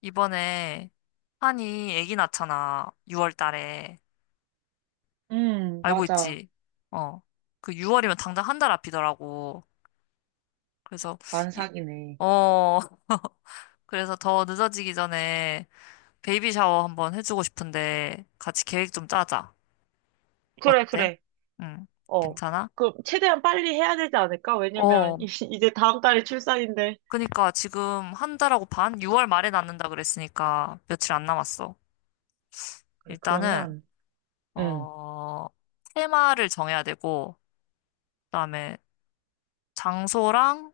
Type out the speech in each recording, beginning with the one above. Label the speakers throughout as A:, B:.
A: 이번에 한이 아기 낳잖아. 6월 달에. 알고
B: 맞아.
A: 있지? 어. 그 6월이면 당장 한달 앞이더라고. 그래서 이-
B: 만삭이네.
A: 어. 그래서 더 늦어지기 전에 베이비 샤워 한번 해주고 싶은데 같이 계획 좀 짜자.
B: 그래,
A: 어때?
B: 그래.
A: 응.
B: 어.
A: 괜찮아?
B: 그, 최대한 빨리 해야 되지 않을까? 왜냐면,
A: 어.
B: 이제 다음 달에 출산인데.
A: 그니까 지금 한 달하고 반? 6월 말에 낳는다 그랬으니까 며칠 안 남았어.
B: 그래,
A: 일단은
B: 그러면, 음.
A: 어, 테마를 정해야 되고 그다음에 장소랑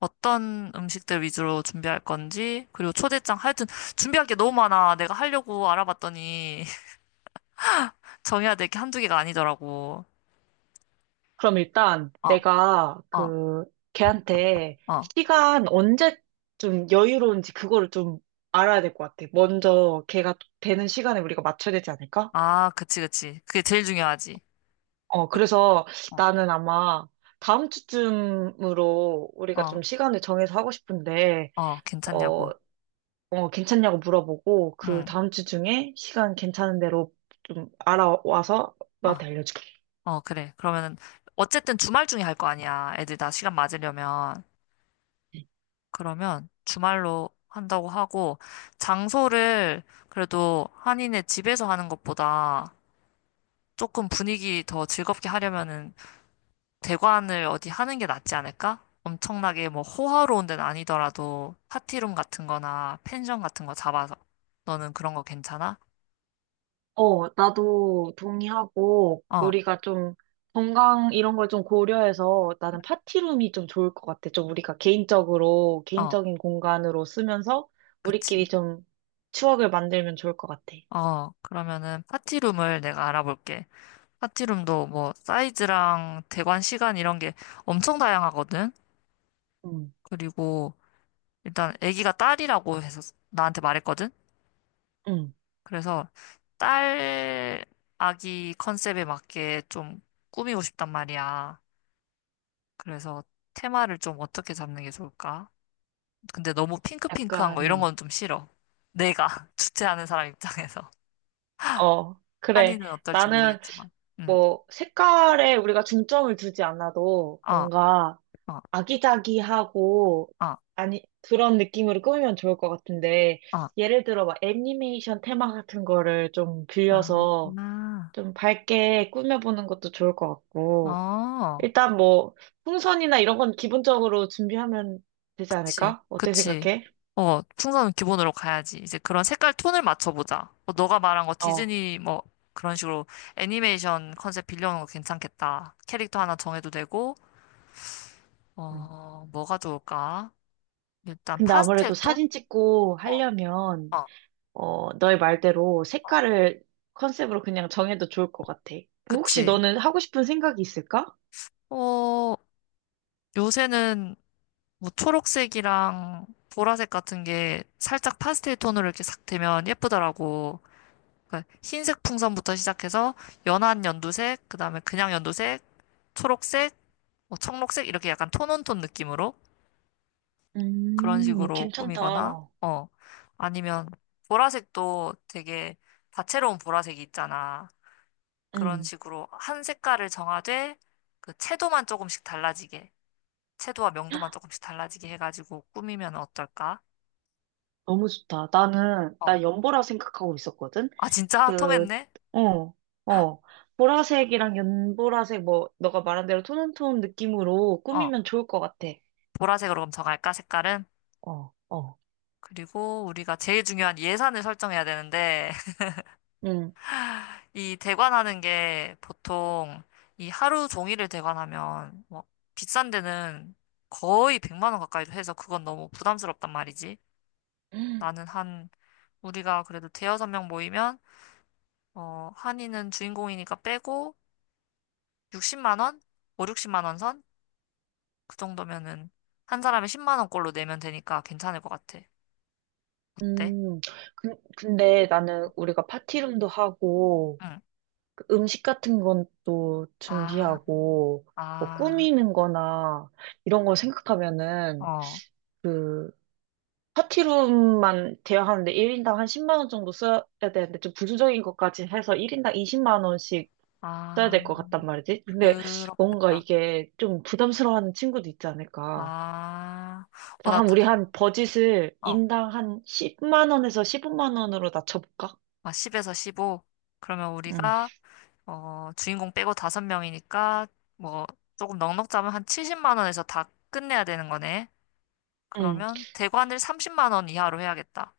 A: 어떤 음식들 위주로 준비할 건지, 그리고 초대장, 하여튼 준비할 게 너무 많아. 내가 하려고 알아봤더니 정해야 될 게 한두 개가 아니더라고.
B: 그럼 일단
A: 어,
B: 내가
A: 어,
B: 그, 걔한테
A: 어.
B: 시간 언제쯤 여유로운지 그거를 좀 알아야 될 것 같아. 먼저 걔가 되는 시간에 우리가 맞춰야 되지 않을까?
A: 아, 그치, 그치. 그게 제일 중요하지.
B: 어, 그래서
A: 어,
B: 나는 아마 다음 주쯤으로 우리가
A: 어,
B: 좀 시간을 정해서 하고 싶은데,
A: 어,
B: 어
A: 괜찮냐고.
B: 어, 괜찮냐고 물어보고 그
A: 응,
B: 다음 주 중에 시간 괜찮은 대로 좀 알아와서
A: 어,
B: 너한테 알려줄게.
A: 어, 그래. 그러면은, 어쨌든 주말 중에 할 거 아니야. 애들 다 시간 맞으려면. 그러면 주말로 한다고 하고, 장소를 그래도 한인의 집에서 하는 것보다 조금 분위기 더 즐겁게 하려면은 대관을 어디 하는 게 낫지 않을까? 엄청나게 뭐 호화로운 데는 아니더라도 파티룸 같은 거나 펜션 같은 거 잡아서. 너는 그런 거 괜찮아?
B: 어, 나도 동의하고,
A: 어,
B: 우리가 좀 건강 이런 걸 좀 고려해서 나는 파티룸이 좀 좋을 것 같아. 좀 우리가 개인적으로,
A: 어,
B: 개인적인 공간으로 쓰면서
A: 그치.
B: 우리끼리 좀 추억을 만들면 좋을 것 같아.
A: 어, 그러면은 파티룸을 내가 알아볼게. 파티룸도 뭐 사이즈랑 대관 시간 이런 게 엄청 다양하거든?
B: 응,
A: 그리고 일단 아기가 딸이라고 해서 나한테 말했거든?
B: 응.
A: 그래서 딸 아기 컨셉에 맞게 좀 꾸미고 싶단 말이야. 그래서 테마를 좀 어떻게 잡는 게 좋을까? 근데 너무 핑크핑크한
B: 약간,
A: 거 이런 건 좀 싫어. 내가 주최하는 사람 입장에서.
B: 어, 그래.
A: 한이는 어떨지
B: 나는
A: 모르겠지만. 응.
B: 뭐 색깔에 우리가 중점을 두지 않아도
A: 어,
B: 뭔가
A: 어,
B: 아기자기하고,
A: 어,
B: 아니, 그런 느낌으로 꾸미면 좋을 것 같은데,
A: 어, 어.
B: 예를 들어 막 애니메이션 테마 같은 거를 좀 빌려서
A: 아,
B: 좀 밝게 꾸며보는 것도 좋을 것 같고,
A: 어.
B: 일단 뭐, 풍선이나 이런 건 기본적으로 준비하면 되지
A: 그치,
B: 않을까? 어떻게
A: 그치.
B: 생각해?
A: 어, 풍선은 기본으로 가야지. 이제 그런 색깔 톤을 맞춰보자. 어, 너가 말한 거
B: 어.
A: 디즈니 뭐 그런 식으로 애니메이션 컨셉 빌려오는 거 괜찮겠다. 캐릭터 하나 정해도 되고,
B: 음.
A: 어, 뭐가 좋을까? 일단
B: 근데
A: 파스텔
B: 아무래도
A: 톤?
B: 사진 찍고
A: 어,
B: 하려면,
A: 어,
B: 어, 너의 말대로 색깔을 컨셉으로 그냥 정해도 좋을 것 같아. 그럼 혹시
A: 그치.
B: 너는 하고 싶은 생각이 있을까?
A: 어, 요새는 뭐 초록색이랑 보라색 같은 게 살짝 파스텔 톤으로 이렇게 싹 되면 예쁘더라고. 그러니까 흰색 풍선부터 시작해서 연한 연두색, 그다음에 그냥 연두색, 초록색, 뭐 청록색 이렇게 약간 톤온톤 느낌으로 그런 식으로 꾸미거나
B: 괜찮다.
A: 어, 아니면 보라색도 되게 다채로운 보라색이 있잖아. 그런
B: 음,
A: 식으로 한 색깔을 정하되 그 채도만 조금씩 달라지게 채도와 명도만 조금씩 달라지게 해가지고 꾸미면 어떨까?
B: 너무 좋다. 나는,
A: 어.
B: 나 연보라 생각하고 있었거든?
A: 아 진짜
B: 그,
A: 통했네.
B: 어, 어. 보라색이랑 연보라색, 뭐, 너가 말한 대로 톤온톤 느낌으로
A: 어,
B: 꾸미면 좋을 것 같아.
A: 보라색으로 그럼 정할까 색깔은?
B: 어, 어.
A: 그리고 우리가 제일 중요한 예산을 설정해야 되는데
B: 음.
A: 이 대관하는 게 보통 이 하루 종일을 대관하면 뭐 비싼 데는 거의 100만 원 가까이도 해서 그건 너무 부담스럽단 말이지. 나는 한 우리가 그래도 대여섯 명 모이면 어, 한이는 주인공이니까 빼고 60만 원, 5, 60만 원 선? 그 정도면은 한 사람에 10만 원꼴로 내면 되니까 괜찮을 것 같아. 어때?
B: 음, 근데 나는 우리가 파티룸도 하고,
A: 응.
B: 그 음식 같은 건 또
A: 아,
B: 준비하고, 뭐
A: 아,
B: 꾸미는 거나, 이런 걸 생각하면은,
A: 어,
B: 그 파티룸만 대여하는데 1인당 한 10만 원 정도 써야 되는데 좀 부수적인 것까지 해서 1인당 20만 원씩 써야
A: 아,
B: 될 것 같단 말이지. 근데 뭔가
A: 그렇겠다.
B: 이게 좀 부담스러워하는 친구도 있지 않을까.
A: 아, 어,
B: 다 한 우리 한 버짓을
A: 어.
B: 인당 한 10만 원에서 15만 원으로 낮춰볼까?
A: 아, 10에서 15. 그러면
B: 응.
A: 우리가, 어, 주인공 빼고 5명이니까, 뭐, 조금 넉넉 잡으면 한 70만 원에서 다 끝내야 되는 거네.
B: 응,
A: 그러면 대관을 30만 원 이하로 해야겠다.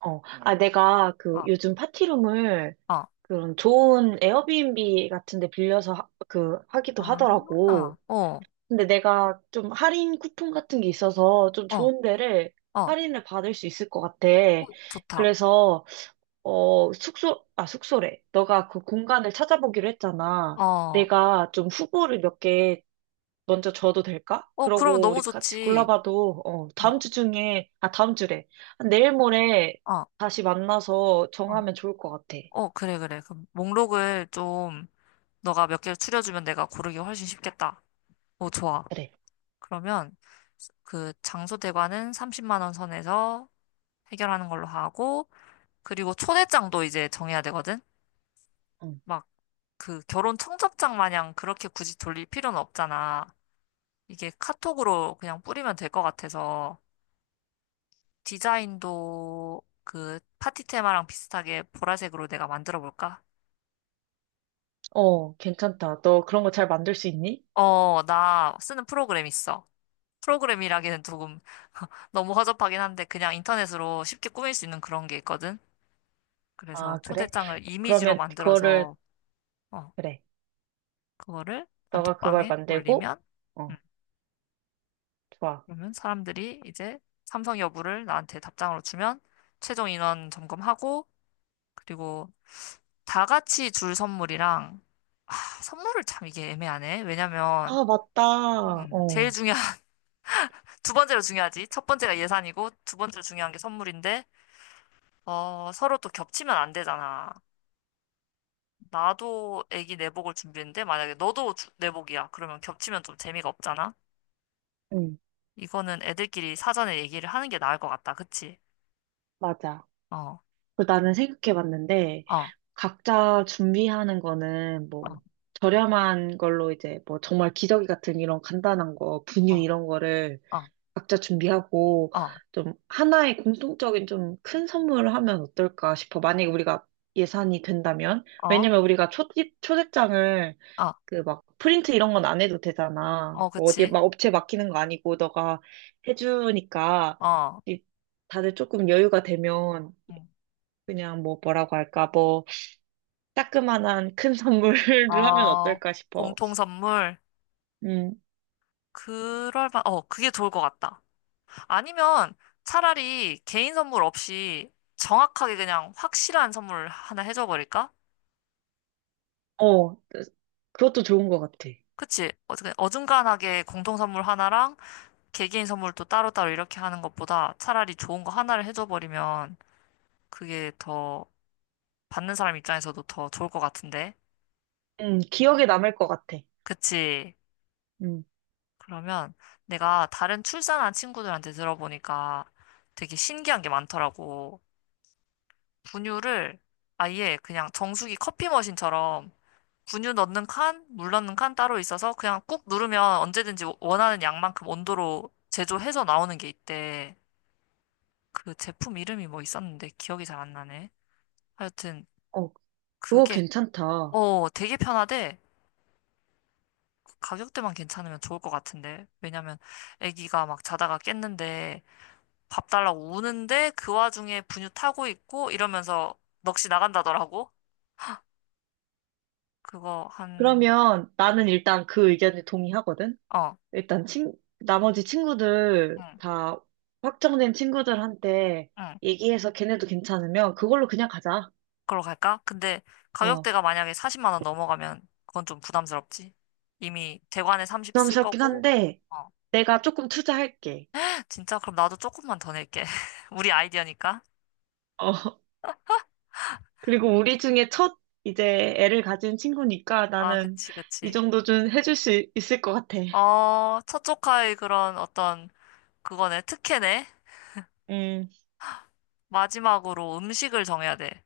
B: 어. 아, 내가 그
A: 어,
B: 요즘 파티룸을
A: 어.
B: 그런 좋은 에어비앤비 같은 데 빌려서 하, 그 하기도
A: 아, 어,
B: 하더라고.
A: 어,
B: 근데 내가 좀 할인 쿠폰 같은 게 있어서 좀
A: 어,
B: 좋은 데를
A: 어,
B: 할인을 받을 수 있을 것 같아.
A: 어, 좋다.
B: 그래서, 어, 숙소, 아, 숙소래. 너가 그 공간을 찾아보기로 했잖아.
A: 어,
B: 내가 좀 후보를 몇 개 먼저 줘도 될까?
A: 어, 그럼
B: 그러고
A: 너무
B: 우리 같이
A: 좋지.
B: 골라봐도, 어, 다음
A: 어,
B: 주 중에, 아, 다음 주래. 내일 모레
A: 어,
B: 다시 만나서
A: 어,
B: 정하면 좋을 것 같아.
A: 어, 그래, 그래. 그럼 목록을 좀, 너가 몇 개를 추려주면 내가 고르기 훨씬 쉽겠다. 어, 좋아.
B: 그래.
A: 그러면 그 장소 대관은 30만 원 선에서 해결하는 걸로 하고 그리고 초대장도 이제 정해야 되거든.
B: 응.
A: 막 그 결혼 청첩장 마냥 그렇게 굳이 돌릴 필요는 없잖아. 이게 카톡으로 그냥 뿌리면 될 것 같아서 디자인도 그 파티 테마랑 비슷하게 보라색으로 내가 만들어 볼까?
B: 어, 괜찮다. 너 그런 거 잘 만들 수 있니?
A: 어, 나 쓰는 프로그램 있어. 프로그램이라기는 조금 너무 허접하긴 한데 그냥 인터넷으로 쉽게 꾸밀 수 있는 그런 게 있거든. 그래서
B: 아, 그래?
A: 초대장을 이미지로
B: 그러면 그거를,
A: 만들어서 어,
B: 그래.
A: 그거를
B: 너가 그걸
A: 단톡방에
B: 만들고,
A: 올리면 음,
B: 어, 좋아.
A: 그러면 사람들이 이제 참석 여부를 나한테 답장으로 주면 최종 인원 점검하고 그리고 다 같이 줄 선물이랑 아, 선물을 참 이게 애매하네. 왜냐면
B: 아, 맞다.
A: 제일
B: 어,
A: 중요한 두 번째로 중요하지. 첫 번째가 예산이고 두 번째로 중요한 게 선물인데 어, 서로 또 겹치면 안 되잖아. 나도 애기 내복을 준비했는데 만약에 너도 내복이야. 그러면 겹치면 좀 재미가 없잖아.
B: 응,
A: 이거는 애들끼리 사전에 얘기를 하는 게 나을 것 같다. 그치?
B: 맞아.
A: 어,
B: 그 나는 생각해봤는데,
A: 어,
B: 각자 준비하는 거는
A: 어,
B: 뭐, 저렴한 걸로 이제 뭐, 정말 기저귀 같은 이런 간단한 거, 분유
A: 어,
B: 이런 거를
A: 어,
B: 각자 준비하고,
A: 어,
B: 좀 하나의 공통적인 좀 큰 선물을 하면 어떨까 싶어. 만약에 우리가 예산이 된다면?
A: 어,
B: 왜냐면 우리가 초대장을
A: 어,
B: 그 막 프린트 이런 건 안 해도 되잖아.
A: 어,
B: 뭐 어디에
A: 그치?
B: 막 업체 맡기는 거 아니고 너가 해주니까
A: 어,
B: 이- 다들 조금 여유가 되면
A: 음.
B: 그냥 뭐라고 할까 뭐 따끔한 큰 선물을 하면
A: 어,
B: 어떨까 싶어.
A: 공통 선물.
B: 음,
A: 그럴 바, 어, 그게 좋을 것 같다. 아니면 차라리 개인 선물 없이 정확하게 그냥 확실한 선물 하나 해줘 버릴까?
B: 어, 그것도 좋은 것 같아.
A: 그치? 어, 그냥 어중간하게 공통 선물 하나랑 개개인 선물도 따로따로 이렇게 하는 것보다 차라리 좋은 거 하나를 해줘 버리면 그게 더 받는 사람 입장에서도 더 좋을 것 같은데.
B: 기억에 남을 것 같아.
A: 그치?
B: 음,
A: 그러면 내가 다른 출산한 친구들한테 들어보니까 되게 신기한 게 많더라고. 분유를 아예 그냥 정수기 커피 머신처럼 분유 넣는 칸, 물 넣는 칸 따로 있어서 그냥 꾹 누르면 언제든지 원하는 양만큼 온도로 제조해서 나오는 게 있대. 그 제품 이름이 뭐 있었는데 기억이 잘 안 나네. 하여튼
B: 어, 그거
A: 그게
B: 괜찮다.
A: 어, 되게 편하대. 가격대만 괜찮으면 좋을 것 같은데. 왜냐면 아기가 막 자다가 깼는데 밥 달라고 우는데 그 와중에 분유 타고 있고 이러면서 넋이 나간다더라고. 그거 한,
B: 그러면 나는 일단 그 의견에 동의하거든.
A: 어,
B: 일단 나머지 친구들
A: 응,
B: 다 확정된 친구들한테
A: 응.
B: 얘기해서 걔네도 괜찮으면 그걸로 그냥 가자.
A: 그걸로 갈까? 근데
B: 어,
A: 가격대가 만약에 40만 원 넘어가면 그건 좀 부담스럽지. 이미 대관에 30 쓸
B: 부담스럽긴
A: 거고.
B: 한데
A: 어.
B: 내가 조금 투자할게.
A: 진짜 그럼 나도 조금만 더 낼게. 우리 아이디어니까.
B: 어, 그리고 우리 중에 첫 이제 애를 가진 친구니까
A: 아,
B: 나는
A: 그치,
B: 이
A: 그치.
B: 정도 좀 해줄 수 있을 것 같아.
A: 어, 첫 조카의 그런 어떤 그거네, 특혜네.
B: 음,
A: 마지막으로 음식을 정해야 돼.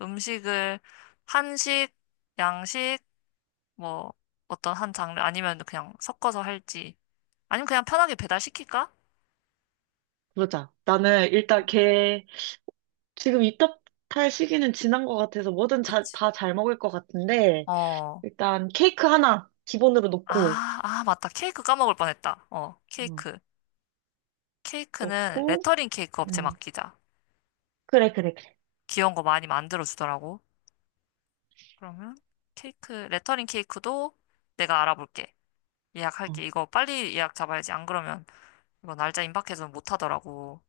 A: 음식을 한식, 양식, 뭐 어떤 한 장르 아니면 그냥 섞어서 할지 아니면 그냥 편하게 배달시킬까?
B: 그러자. 나는 일단 걔 지금 입덧 탈 시기는 지난 것 같아서 뭐든
A: 그치.
B: 다 잘 먹을 것 같은데
A: 어.
B: 일단 케이크 하나 기본으로
A: 아, 아, 맞다. 케이크 까먹을 뻔했다. 어,
B: 음.
A: 케이크. 케이크는
B: 놓고
A: 레터링 케이크 업체
B: 음,
A: 맡기자.
B: 그래, 그래, 그래.
A: 귀여운 거 많이 만들어 주더라고. 그러면 케이크, 레터링 케이크도 내가 알아볼게. 예약할게.
B: 어.
A: 이거 빨리 예약 잡아야지. 안 그러면 이거 날짜 임박해서 못 하더라고.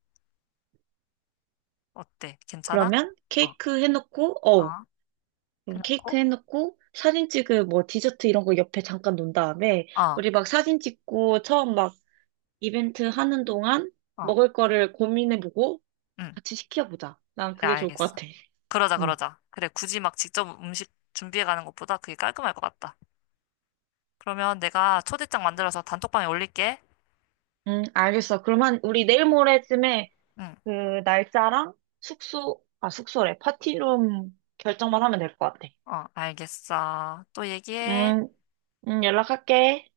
A: 어때? 괜찮아?
B: 그러면
A: 어.
B: 케이크 해놓고,
A: 어,
B: 어, 그럼 케이크
A: 해놓고,
B: 해놓고, 사진 찍을 뭐 디저트 이런 거 옆에 잠깐 놓은 다음에,
A: 어,
B: 우리 막 사진 찍고, 처음 막 이벤트 하는 동안
A: 어,
B: 먹을 거를 고민해보고
A: 응,
B: 같이 시켜보자. 난
A: 그래,
B: 그게 좋을 것
A: 알겠어.
B: 같아.
A: 그러자,
B: 응.
A: 그러자. 그래, 굳이 막 직접 음식 준비해 가는 것보다 그게 깔끔할 것 같다. 그러면 내가 초대장 만들어서 단톡방에 올릴게.
B: 응, 알겠어. 그러면 우리 내일 모레쯤에
A: 응,
B: 그 날짜랑 숙소, 아, 숙소래. 파티룸 결정만 하면 될 것 같아.
A: 어, 알겠어. 또 얘기해.
B: 응, 응, 연락할게.